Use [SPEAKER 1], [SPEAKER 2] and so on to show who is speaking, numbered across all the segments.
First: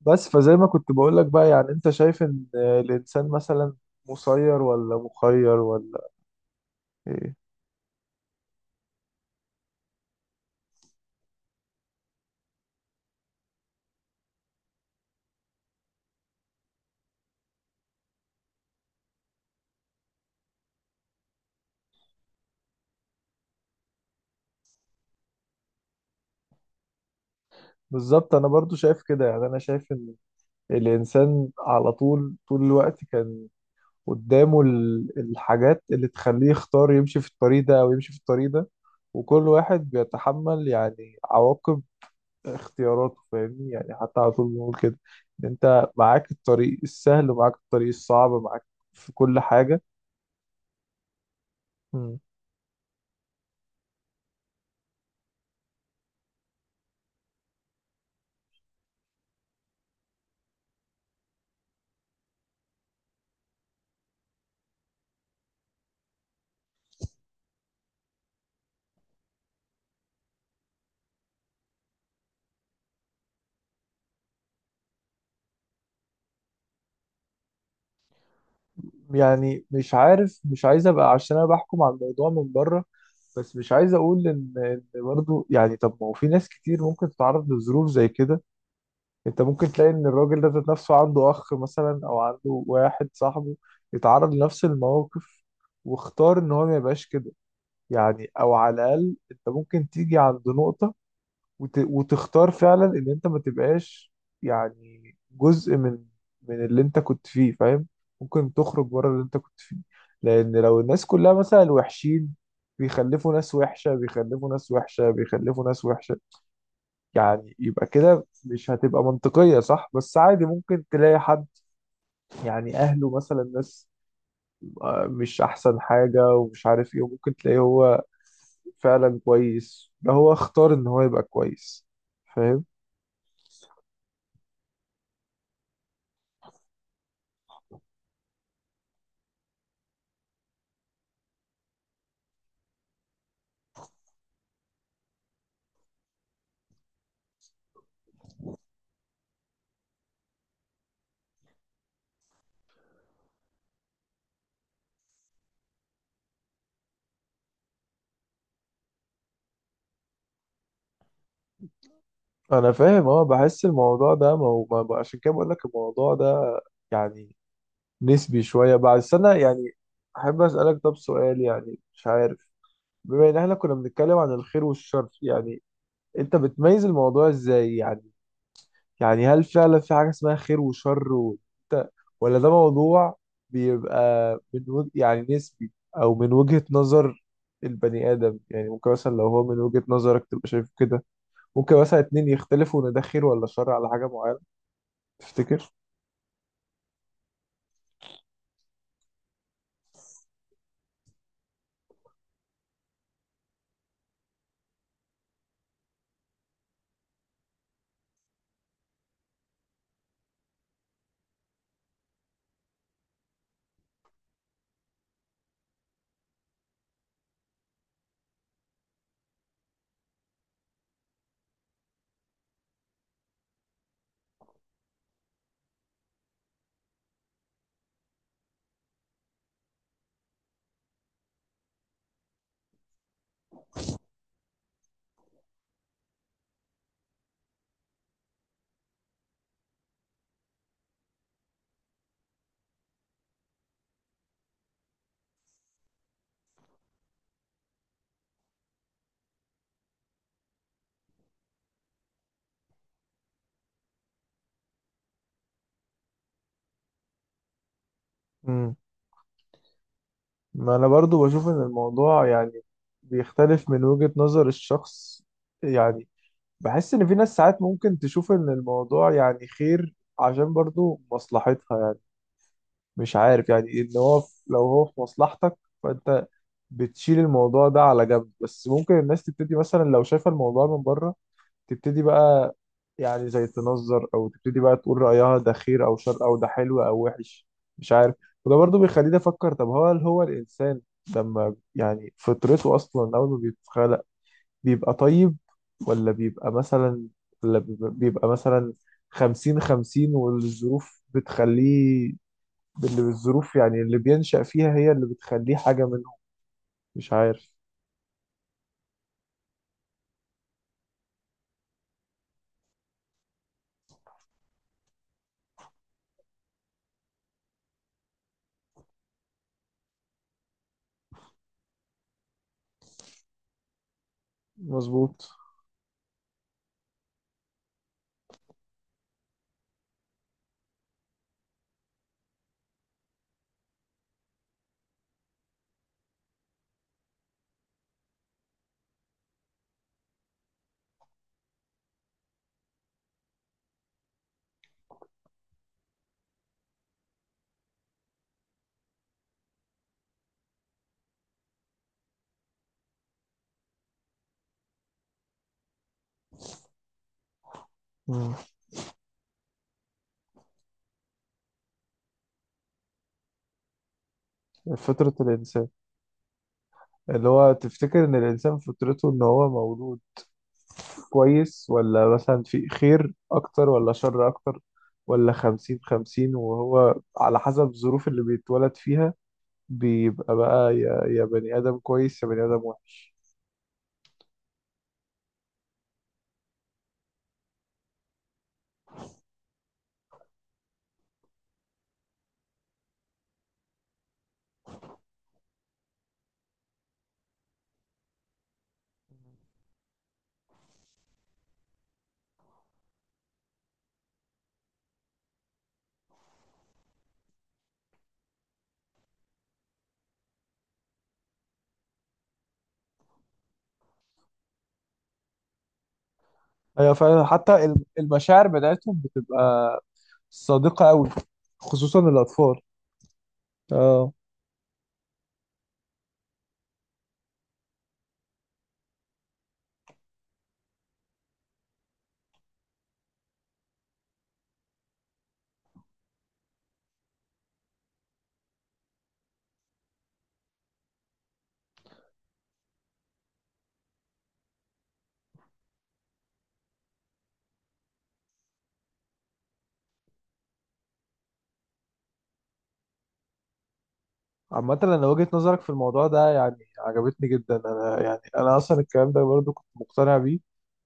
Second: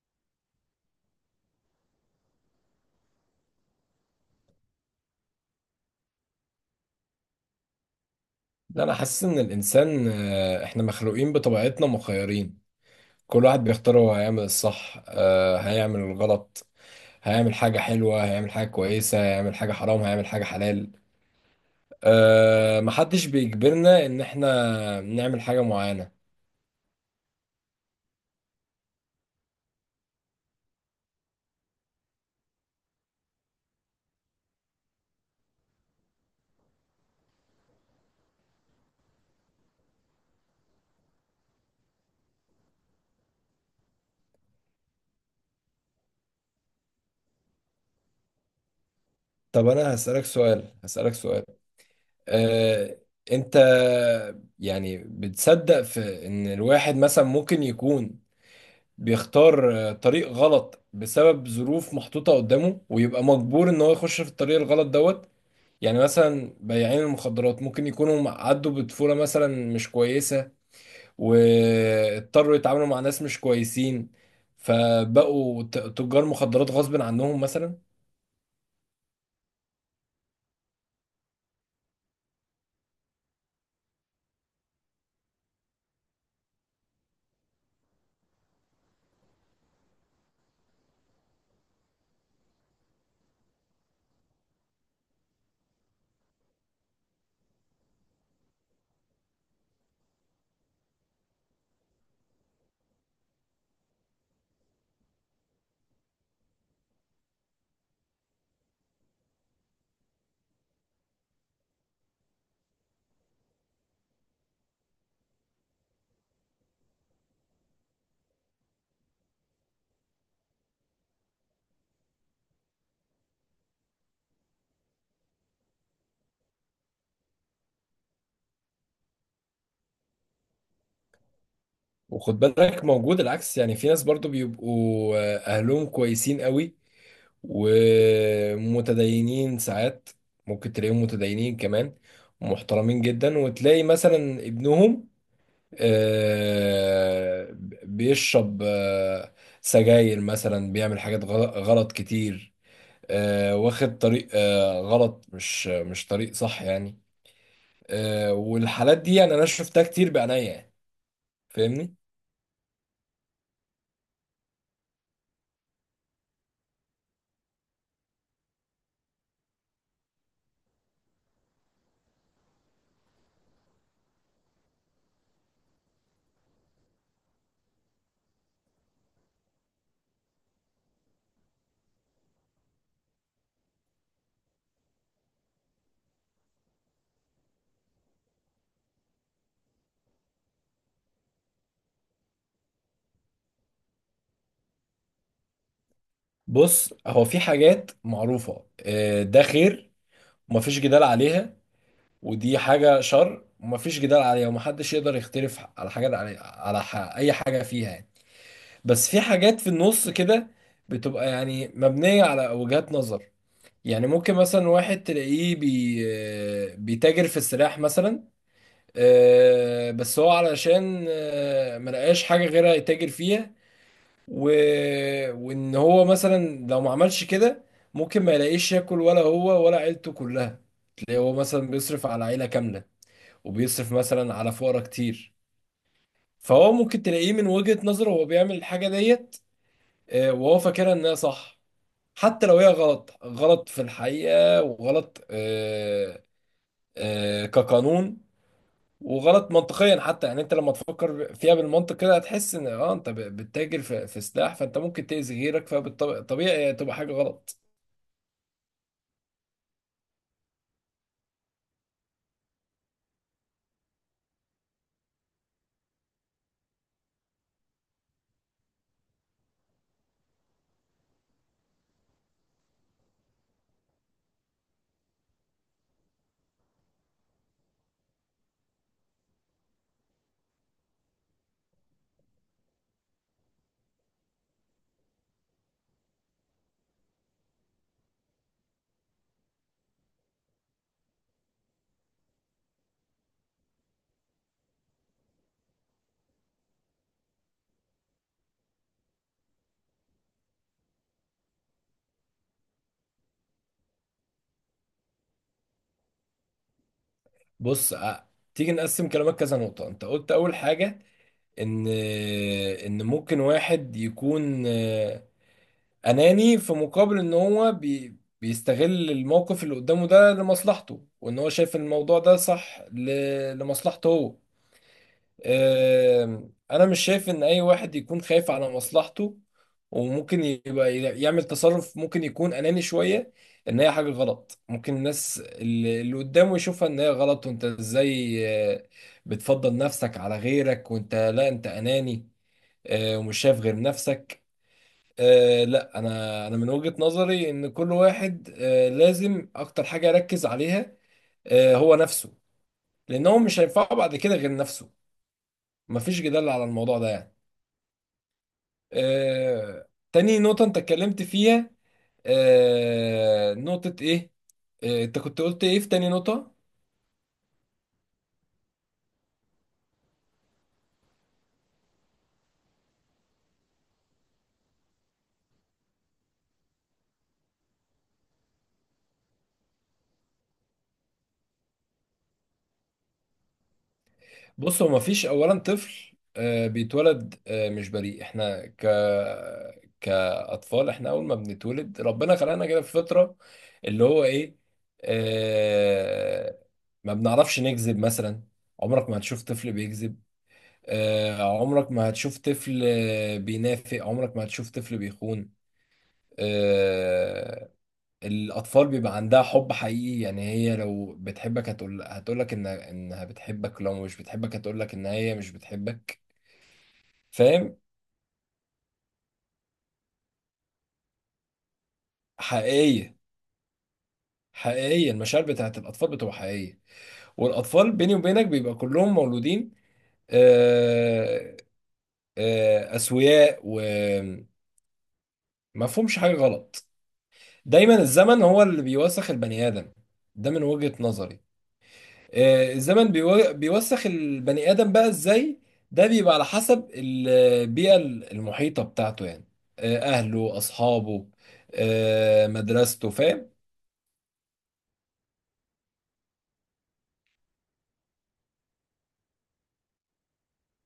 [SPEAKER 1] بس فزي ما كنت بقول لك بقى، يعني انت شايف ان الانسان مثلا مسير ولا مخير، ولا ايه؟
[SPEAKER 2] لا، انا حاسس ان الانسان احنا مخلوقين بطبيعتنا مخيرين. كل واحد بيختار هو هيعمل الصح، هيعمل الغلط، هيعمل حاجة حلوة، هيعمل حاجة كويسة، هيعمل حاجة حرام، هيعمل حاجة حلال. محدش بيجبرنا ان احنا نعمل حاجة معينة.
[SPEAKER 1] بالظبط، انا برضو شايف كده. يعني انا شايف ان الانسان على طول الوقت كان قدامه الحاجات اللي تخليه يختار يمشي في الطريق ده او يمشي في الطريق ده، وكل واحد بيتحمل يعني عواقب اختياراته. فاهمني؟ يعني حتى على طول بنقول كده، ان انت معاك الطريق السهل ومعاك الطريق الصعب، معاك في كل
[SPEAKER 2] طب
[SPEAKER 1] حاجة.
[SPEAKER 2] انا هسألك سؤال، آه، انت يعني بتصدق في ان الواحد مثلا ممكن يكون بيختار طريق غلط بسبب ظروف محطوطة قدامه، ويبقى مجبور ان هو يخش في الطريق الغلط دوت؟ يعني مثلا بياعين المخدرات ممكن يكونوا عدوا بطفولة مثلا مش كويسة، واضطروا يتعاملوا مع ناس مش كويسين، فبقوا تجار مخدرات غصب عنهم مثلا.
[SPEAKER 1] يعني مش عارف، مش عايز ابقى عشان انا بحكم على الموضوع من بره، بس مش عايز اقول ان برضه، يعني طب ما هو في ناس كتير ممكن تتعرض لظروف زي كده. انت ممكن تلاقي ان الراجل ده ذات نفسه عنده اخ مثلا او عنده واحد صاحبه يتعرض لنفس المواقف، واختار ان هو ما يبقاش كده. يعني او على الاقل انت ممكن تيجي عند نقطة، وتختار فعلا ان انت ما تبقاش يعني جزء من اللي انت كنت فيه. فاهم؟ ممكن تخرج بره اللي انت كنت فيه. لان لو الناس كلها مثلا وحشين، بيخلفوا ناس وحشة، بيخلفوا ناس وحشة، بيخلفوا ناس وحشة، يعني يبقى كده مش هتبقى منطقية، صح؟ بس عادي ممكن تلاقي حد، يعني أهله مثلا ناس مش أحسن حاجة ومش عارف إيه، وممكن تلاقيه هو فعلا كويس، ده هو اختار إن هو يبقى كويس.
[SPEAKER 2] وخد
[SPEAKER 1] فاهم؟
[SPEAKER 2] بالك موجود العكس، يعني في ناس برضو بيبقوا اهلهم كويسين قوي ومتدينين ساعات، ممكن تلاقيهم متدينين كمان ومحترمين جدا، وتلاقي مثلا ابنهم آه، بيشرب سجاير مثلا، بيعمل حاجات غلط كتير، واخد طريق غلط، مش طريق صح يعني. والحالات دي يعني انا شفتها كتير بعينيا يعني. فاهمني؟
[SPEAKER 1] انا فاهم، اه، بحس الموضوع ده ما هو عشان كده بقول لك الموضوع ده يعني نسبي شويه بعد سنه. يعني احب اسالك طب سؤال، يعني مش عارف، بما ان احنا كنا بنتكلم عن الخير والشر، يعني انت بتميز الموضوع ازاي؟ يعني هل فعلا في حاجه اسمها خير وشر وانت، ولا ده موضوع بيبقى يعني نسبي، او من وجهه نظر البني ادم؟ يعني ممكن مثلا لو هو من وجهه نظرك تبقى شايف كده، ممكن مثلا اتنين يختلفوا ان ده خير ولا شر على حاجه معينه. تفتكر؟
[SPEAKER 2] بص، هو في حاجات معروفة، ده خير ومفيش جدال عليها، ودي حاجة شر ومفيش جدال عليها، ومحدش يقدر يختلف على حاجة، أي حاجة فيها يعني. بس في حاجات في النص كده بتبقى يعني مبنية على وجهات نظر. يعني ممكن مثلا واحد تلاقيه بيتاجر في السلاح مثلا، بس هو علشان ملقاش حاجة غيرها يتاجر فيها، و... وإن هو مثلا لو ما عملش كده ممكن ما يلاقيش ياكل، ولا هو ولا عيلته كلها. تلاقيه هو مثلا بيصرف على عيلة كاملة، وبيصرف مثلا على فقرا كتير. فهو ممكن تلاقيه من وجهة نظره هو بيعمل الحاجة ديت، وهو فاكرها انها صح. حتى لو هي غلط، غلط في الحقيقة، وغلط كقانون، وغلط منطقيا حتى. يعني انت لما تفكر فيها بالمنطق كده هتحس ان انت بتتاجر في سلاح، فانت ممكن تأذي غيرك، فطبيعي تبقى حاجة غلط.
[SPEAKER 1] امم ما انا برضو بشوف ان الموضوع يعني بيختلف من وجهة نظر الشخص. يعني بحس ان في ناس ساعات ممكن تشوف ان الموضوع يعني خير عشان برضو مصلحتها، يعني مش عارف، يعني ان هو لو هو في مصلحتك، فانت بتشيل الموضوع ده على جنب. بس ممكن الناس تبتدي مثلا لو شايفة الموضوع من بره تبتدي بقى، يعني زي تنظر، او تبتدي بقى تقول رأيها ده خير او شر، او ده حلو او وحش، مش عارف. وده برضو بيخليني افكر، طب هو هل هو الانسان لما يعني فطرته اصلا اول ما بيتخلق بيبقى طيب، ولا بيبقى مثلا، ولا بيبقى مثلا خمسين خمسين والظروف بتخليه، اللي بالظروف يعني اللي بينشأ فيها هي اللي بتخليه حاجة منهم. مش عارف.
[SPEAKER 2] بص، تيجي نقسم كلامك كذا نقطة. انت قلت اول حاجة ان ممكن واحد يكون اناني، في مقابل ان هو بيستغل الموقف اللي قدامه ده لمصلحته، وان هو شايف ان الموضوع ده صح لمصلحته هو.
[SPEAKER 1] مظبوط.
[SPEAKER 2] انا مش شايف ان اي واحد يكون خايف على مصلحته وممكن يبقى يعمل تصرف ممكن يكون اناني شوية، ان هي حاجة غلط، ممكن الناس اللي قدامه يشوفها ان هي غلط. وانت ازاي آه، بتفضل نفسك على غيرك؟ وانت لا، انت اناني ومش شايف غير نفسك. لا، انا من وجهة نظري ان كل واحد لازم اكتر حاجة يركز عليها هو نفسه، لان هو مش هينفعه بعد كده غير نفسه. مفيش جدال على الموضوع ده يعني.
[SPEAKER 1] مم.
[SPEAKER 2] تاني نقطة انت اتكلمت فيها، نقطة ايه؟
[SPEAKER 1] فطرة
[SPEAKER 2] انت كنت قلت
[SPEAKER 1] الإنسان،
[SPEAKER 2] ايه في تاني نقطة؟
[SPEAKER 1] اللي هو تفتكر ان الانسان فطرته ان هو مولود كويس، ولا مثلا في خير اكتر ولا شر اكتر، ولا خمسين خمسين وهو على حسب الظروف اللي بيتولد فيها بيبقى بقى يا بني ادم كويس يا بني ادم وحش؟
[SPEAKER 2] بص، هو مفيش اولا طفل بيتولد مش بريء. احنا كاطفال، احنا اول ما بنتولد ربنا خلقنا كده في فطره، اللي هو ايه؟ آه، ما بنعرفش نكذب مثلا. عمرك ما هتشوف طفل بيكذب، عمرك ما هتشوف طفل بينافق، عمرك ما هتشوف طفل بيخون. آه، الأطفال بيبقى عندها حب حقيقي. يعني هي لو بتحبك هتقول، هتقولك إنها بتحبك، لو مش بتحبك هتقولك إن هي مش بتحبك.
[SPEAKER 1] ايوه فعلا، حتى
[SPEAKER 2] فاهم؟
[SPEAKER 1] المشاعر بتاعتهم بتبقى صادقة قوي، خصوصا الاطفال.
[SPEAKER 2] حقيقية،
[SPEAKER 1] اه.
[SPEAKER 2] حقيقية. المشاعر بتاعت الأطفال بتبقى حقيقية، والأطفال بيني وبينك بيبقى كلهم مولودين آه، أسوياء، ومفهومش حاجة غلط. دايما الزمن هو اللي بيوسخ البني آدم، ده من وجهة نظري. الزمن بيوسخ البني آدم بقى ازاي؟ ده بيبقى على حسب البيئة المحيطة بتاعته يعني، أهله، أصحابه، مدرسته. فاهم؟
[SPEAKER 1] عامة وجهة نظرك في الموضوع ده يعني عجبتني جدا. يعني أنا أصلا الكلام ده برضو كنت مقتنع بيه،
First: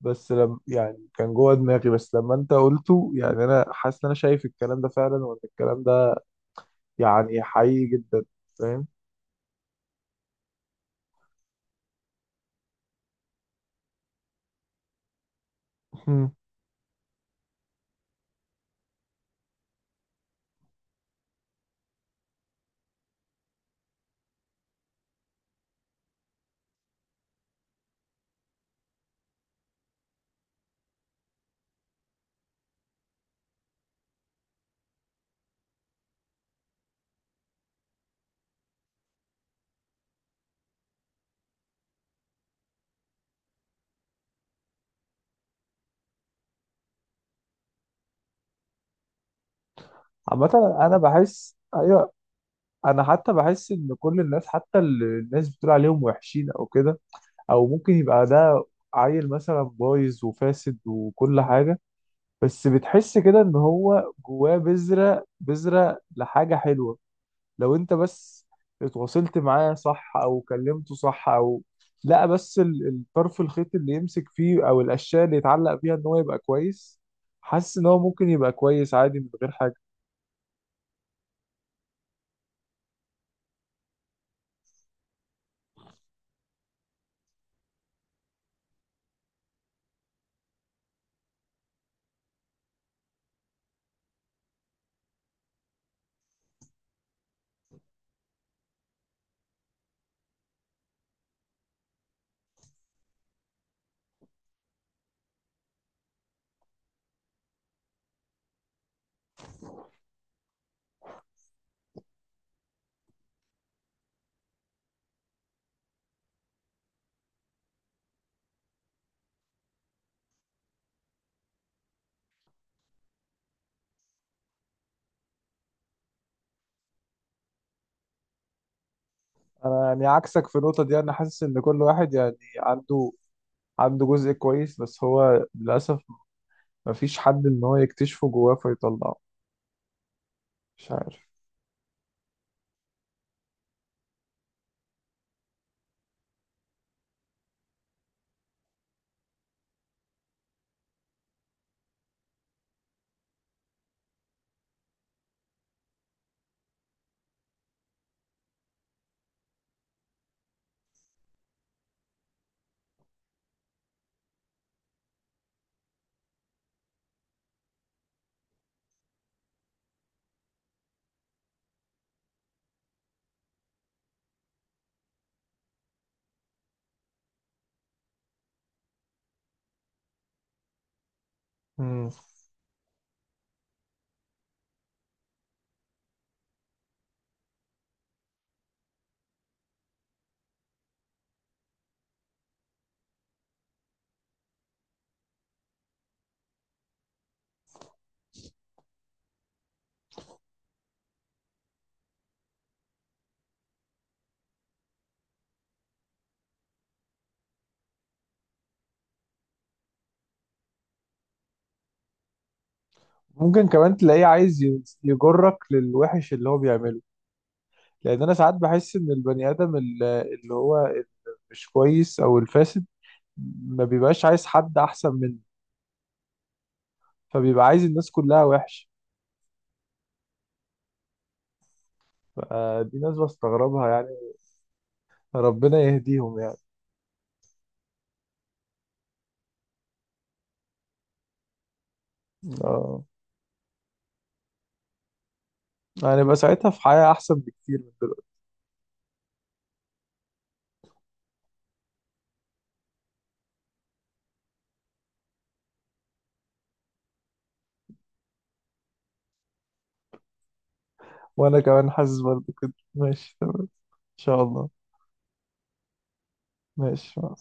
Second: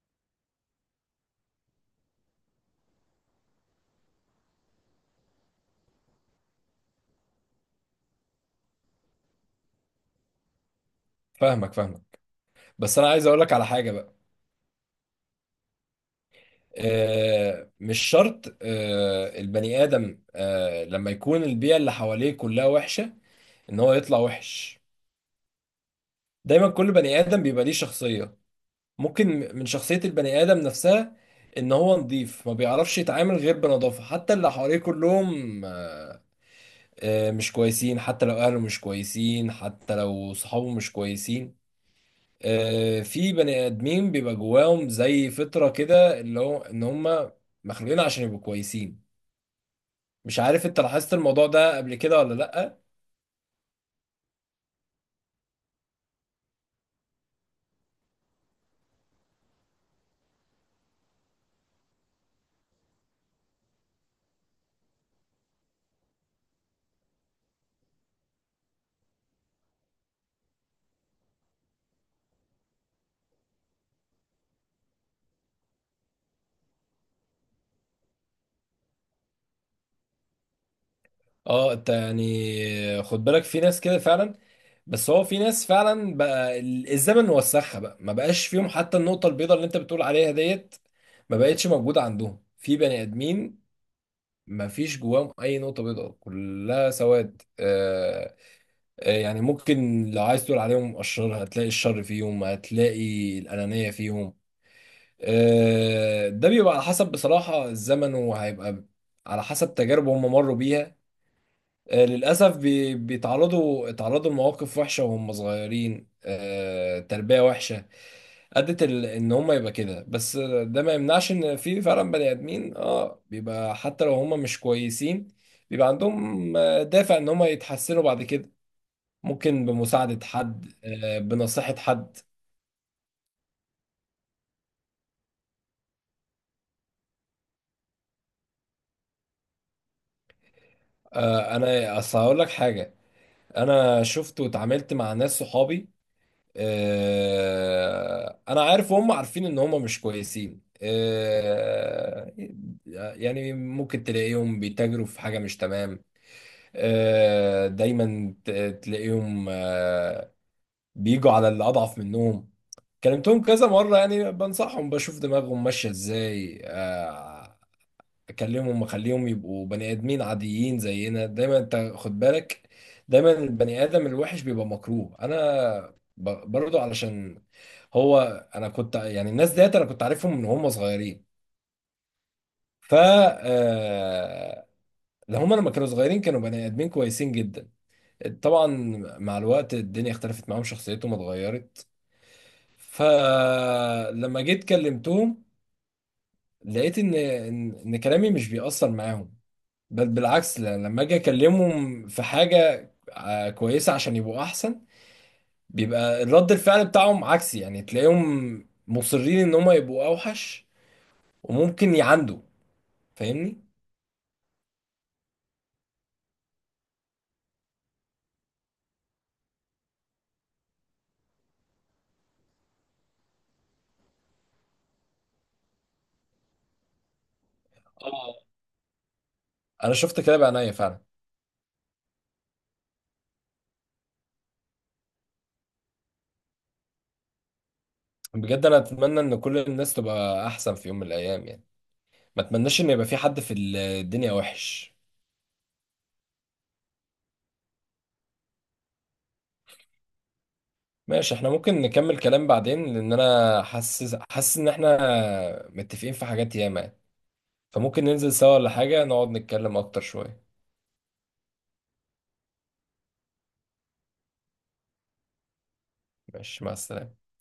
[SPEAKER 1] بس لم يعني كان جوه دماغي، بس لما أنت قلته يعني أنا حاسس إن أنا شايف الكلام ده فعلا، وإن الكلام ده يعني حقيقي جدا. فاهم؟
[SPEAKER 2] فاهمك، فاهمك. بس أنا عايز أقولك على حاجة بقى.
[SPEAKER 1] مم.
[SPEAKER 2] مش شرط البني آدم لما يكون البيئة اللي حواليه كلها وحشة إن هو يطلع وحش. دايما كل بني آدم بيبقى ليه شخصية، ممكن من شخصية البني آدم نفسها إن هو نضيف، ما بيعرفش يتعامل غير بنظافة، حتى اللي حواليه كلهم مش كويسين، حتى لو أهله مش كويسين، حتى لو صحابه مش كويسين. في بني آدمين بيبقى جواهم زي فطرة كده، اللي هو إن هم مخلوقين عشان يبقوا كويسين. مش
[SPEAKER 1] عامة
[SPEAKER 2] عارف أنت
[SPEAKER 1] أنا
[SPEAKER 2] لاحظت الموضوع
[SPEAKER 1] بحس
[SPEAKER 2] ده قبل
[SPEAKER 1] أيوه،
[SPEAKER 2] كده ولا لأ؟
[SPEAKER 1] أنا حتى بحس إن كل الناس، حتى اللي الناس بتقول عليهم وحشين أو كده، أو ممكن يبقى ده عيل مثلا بايظ وفاسد وكل حاجة، بس بتحس كده ان هو جواه بذرة لحاجة حلوة، لو انت بس اتواصلت معاه صح او كلمته صح، او لا بس الطرف الخيط اللي يمسك فيه، او الاشياء اللي يتعلق فيها ان هو يبقى كويس. حاسس ان هو ممكن يبقى كويس عادي من غير حاجة.
[SPEAKER 2] اه، انت يعني خد بالك في ناس كده فعلا. بس هو في ناس فعلا بقى الزمن وسخها بقى، ما بقاش فيهم حتى النقطة البيضاء اللي انت بتقول عليها ديت، ما بقتش موجودة عندهم. في بني ادمين ما فيش جواهم اي نقطة بيضاء، كلها سواد. يعني ممكن لو عايز تقول عليهم اشرار، هتلاقي الشر فيهم، هتلاقي الانانية فيهم. ده بيبقى على حسب بصراحة الزمن، وهيبقى على حسب تجارب هم مروا بيها. للأسف بي- بيتعرضوا اتعرضوا لمواقف وحشة وهم صغيرين، تربية وحشة أدت إن هم يبقى كده. بس ده ما يمنعش إن في فعلا بني آدمين بيبقى حتى لو هم مش كويسين، بيبقى عندهم دافع إن هم يتحسنوا بعد كده، ممكن
[SPEAKER 1] انا يعني
[SPEAKER 2] بمساعدة
[SPEAKER 1] عكسك في
[SPEAKER 2] حد،
[SPEAKER 1] النقطة دي، انا حاسس ان
[SPEAKER 2] بنصيحة
[SPEAKER 1] كل واحد
[SPEAKER 2] حد.
[SPEAKER 1] يعني عنده جزء كويس، بس هو للأسف مفيش حد ان هو يكتشفه جواه فيطلعه. مش عارف.
[SPEAKER 2] أنا أصل هقول لك حاجة. أنا شفت واتعاملت مع ناس صحابي، انا عارف وهم عارفين ان هم مش كويسين، يعني ممكن تلاقيهم بيتاجروا في حاجة مش تمام. دايما تلاقيهم بيجوا على اللي اضعف منهم. كلمتهم كذا مرة يعني، بنصحهم، بشوف دماغهم ماشية ازاي، اكلمهم واخليهم يبقوا بني ادمين عاديين زينا. دايما انت خد بالك، دايما البني ادم الوحش بيبقى مكروه. انا برضو علشان هو، انا كنت يعني، الناس ديت انا كنت عارفهم من هم صغيرين.
[SPEAKER 1] مم.
[SPEAKER 2] ف آه، ده هم لما كانوا صغيرين كانوا بني ادمين كويسين جدا. طبعا مع الوقت الدنيا اختلفت معاهم، شخصيتهم اتغيرت. فلما جيت كلمتهم لقيت ان ان إن كلامي مش بيأثر معاهم. بل بالعكس، لما اجي اكلمهم في حاجه كويسه عشان يبقوا احسن، بيبقى رد الفعل بتاعهم عكسي. يعني تلاقيهم مصرين ان هم يبقوا اوحش، وممكن يعندوا. فاهمني؟
[SPEAKER 1] ممكن كمان تلاقيه عايز يجرك للوحش اللي هو بيعمله. لان انا ساعات بحس ان البني ادم اللي هو مش كويس او الفاسد ما بيبقاش عايز حد احسن منه، فبيبقى عايز الناس
[SPEAKER 2] اه،
[SPEAKER 1] كلها وحش.
[SPEAKER 2] انا شفت كده بعينيا فعلا.
[SPEAKER 1] فدي ناس بستغربها يعني، ربنا يهديهم يعني.
[SPEAKER 2] بجد انا اتمنى ان كل الناس تبقى احسن في يوم من الايام يعني، ما اتمناش ان
[SPEAKER 1] اه،
[SPEAKER 2] يبقى في حد في الدنيا وحش.
[SPEAKER 1] هنبقى ساعتها في حياة احسن بكتير من دلوقتي.
[SPEAKER 2] ماشي، احنا ممكن نكمل كلام بعدين، لان انا حاسس ان احنا متفقين في حاجات ياما يعني. فممكن ننزل سوا، ولا حاجه نقعد نتكلم اكتر شويه؟
[SPEAKER 1] وانا كمان حاسس برضه كده. ماشي، تمام، ان شاء الله.
[SPEAKER 2] ماشي، مع
[SPEAKER 1] ماشي
[SPEAKER 2] السلامة.
[SPEAKER 1] مع